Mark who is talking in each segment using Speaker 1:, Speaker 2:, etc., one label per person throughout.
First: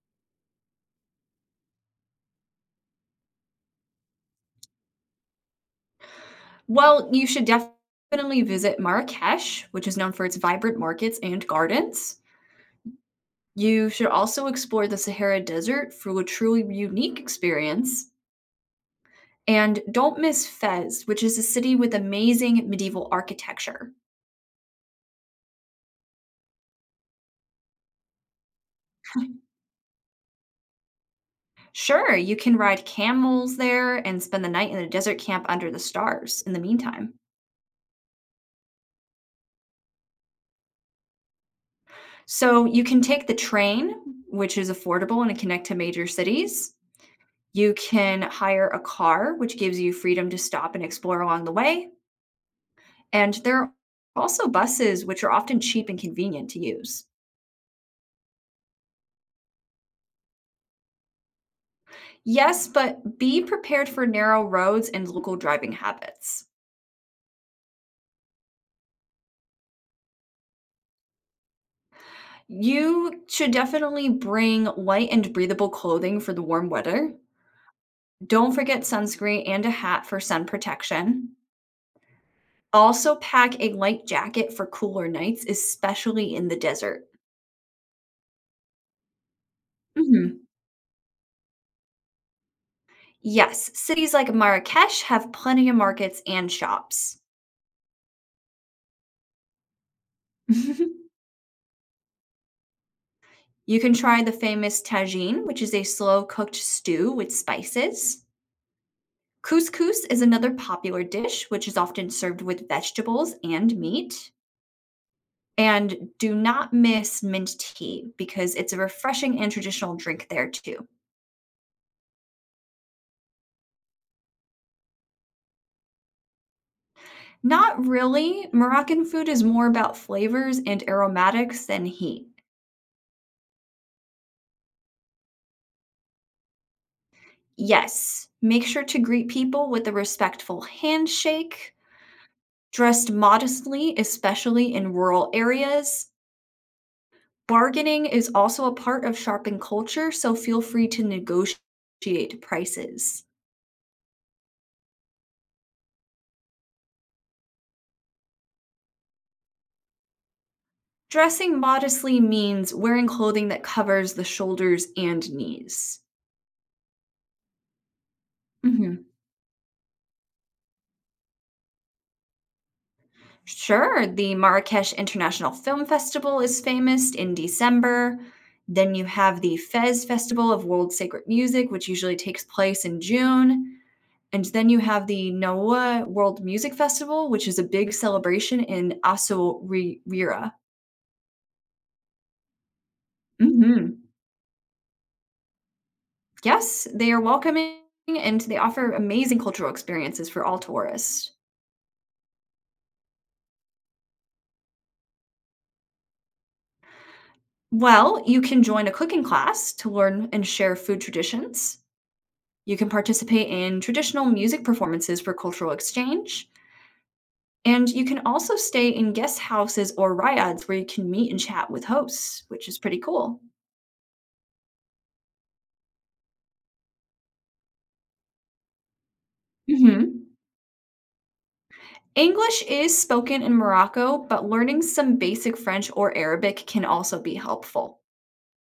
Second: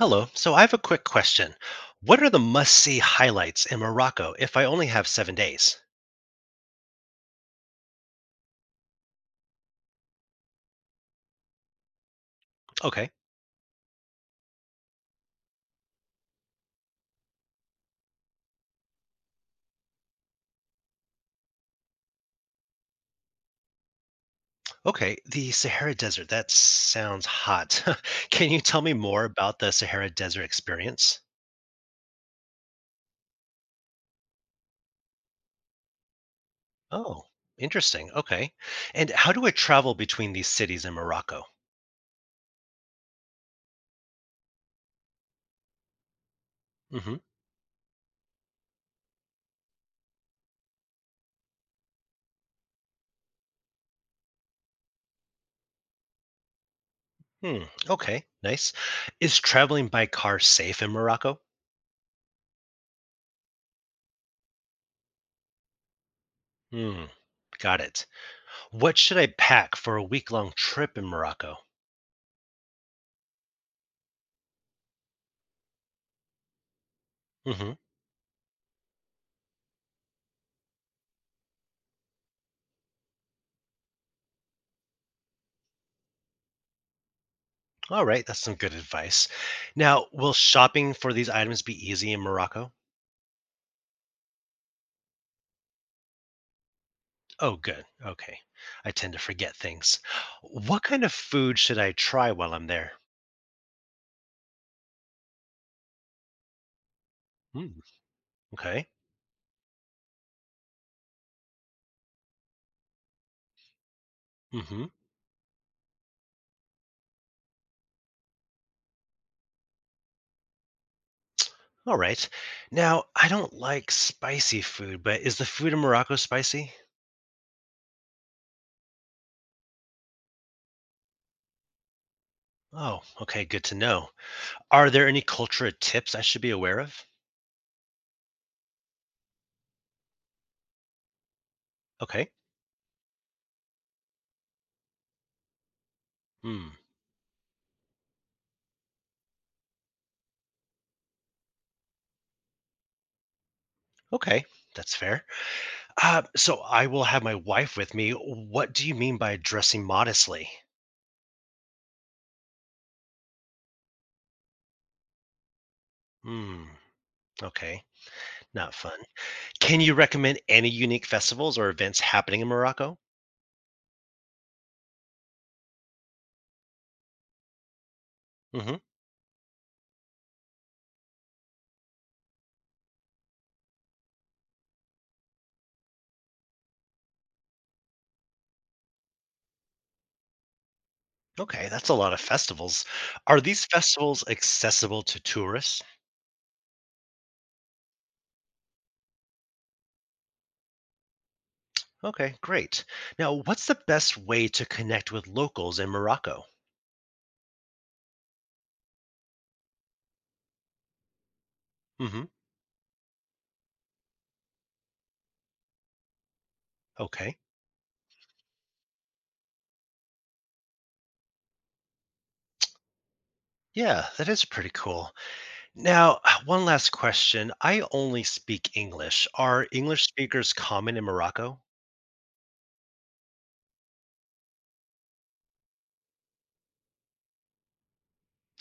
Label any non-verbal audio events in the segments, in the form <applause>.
Speaker 1: Hello. So I have a quick question. What are the must-see highlights in Morocco if I only have 7 days?
Speaker 2: Well, you should definitely visit Marrakesh, which is known for its vibrant markets and gardens.
Speaker 1: Okay.
Speaker 2: You should also explore the Sahara Desert for a truly unique experience. And don't miss Fez, which is a city with amazing medieval architecture.
Speaker 1: Okay. The Sahara Desert. That sounds hot. <laughs> Can you tell me more about the Sahara Desert experience?
Speaker 2: Sure, you can ride camels there and spend the night in a desert camp under the stars in the meantime.
Speaker 1: Oh, interesting. Okay. And how do I travel between these cities in Morocco?
Speaker 2: So you can take the train, which is affordable and it connect to major cities.
Speaker 1: Hmm.
Speaker 2: You can hire a car, which gives you freedom to stop and explore along the way. And there are also buses, which are often cheap and convenient to use.
Speaker 1: Hmm. Okay. Nice. Is traveling by car safe in Morocco?
Speaker 2: Yes, but be prepared for narrow roads and local driving habits.
Speaker 1: Hmm. Got it. What should I pack for a week-long trip in Morocco?
Speaker 2: You should definitely bring light and breathable clothing for the warm weather. Don't forget sunscreen and a hat for sun protection. Also, pack a light jacket for cooler nights, especially in the desert.
Speaker 1: All right, that's some good advice. Now, will
Speaker 2: Mhm.
Speaker 1: shopping for these items be easy in Morocco?
Speaker 2: Yes, cities like Marrakesh have plenty of markets and shops.
Speaker 1: Oh, good. Okay. I tend to forget things. What kind
Speaker 2: <laughs>
Speaker 1: of food should I try while I'm there?
Speaker 2: You can try the famous tagine, which is a slow cooked stew with
Speaker 1: Mm,
Speaker 2: spices.
Speaker 1: okay.
Speaker 2: Couscous is another popular dish, which is often served with vegetables and meat.
Speaker 1: Mm-hmm.
Speaker 2: And do not miss mint tea because it's a refreshing and traditional drink there too.
Speaker 1: All right. Now, I don't like spicy food, but is the food in Morocco spicy?
Speaker 2: Not really. Moroccan food is more about flavors and aromatics than heat.
Speaker 1: Oh, okay. Good to know. Are there any cultural tips I should be aware of?
Speaker 2: Yes. Make sure to greet people with a respectful handshake,
Speaker 1: Okay.
Speaker 2: dressed modestly, especially in rural areas.
Speaker 1: Hmm.
Speaker 2: Bargaining is also a part of shopping culture, so feel free to negotiate prices.
Speaker 1: Okay. That's fair. So I will have my wife with me. What do you mean by dressing modestly?
Speaker 2: Dressing modestly means wearing clothing that covers the shoulders and knees.
Speaker 1: Hmm. Okay, not fun.
Speaker 2: Mhm.
Speaker 1: Can you recommend any unique festivals or events happening in Morocco?
Speaker 2: Sure. The Marrakesh International Film Festival is famous in December.
Speaker 1: Hmm.
Speaker 2: Then you have the Fez Festival of World Sacred Music, which usually takes place in June. And then you have the NOAA World Music Festival, which is a big celebration in Asuriera.
Speaker 1: Okay, that's a lot of festivals. Are these
Speaker 2: Hmm.
Speaker 1: festivals accessible to tourists?
Speaker 2: Yes, they are welcoming and they offer amazing cultural experiences for all tourists.
Speaker 1: Okay, great. Now, what's the best way to connect with locals in Morocco?
Speaker 2: Well, you can join a cooking class to learn and share food traditions.
Speaker 1: Hmm.
Speaker 2: You can participate in traditional music performances for cultural exchange.
Speaker 1: Okay.
Speaker 2: And you can also stay in guest houses or ryads where you can meet and chat with hosts, which is pretty cool.
Speaker 1: Yeah, that is pretty cool. Now, <sighs> one last question. I only speak English. Are
Speaker 2: Hmm.
Speaker 1: English speakers common in Morocco?
Speaker 2: English is spoken in Morocco, but learning some basic French or Arabic can also be helpful.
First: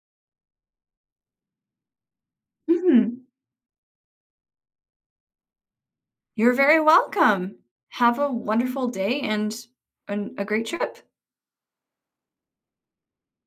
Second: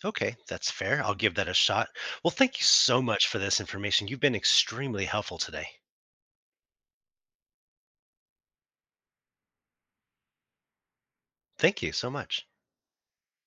Speaker 1: Okay, that's fair. I'll give that a shot. Well, thank you so much
Speaker 2: Hmm.
Speaker 1: for this information. You've been extremely helpful today.
Speaker 2: You're very welcome. Have a wonderful day and a great trip.
Speaker 1: Thank you so much.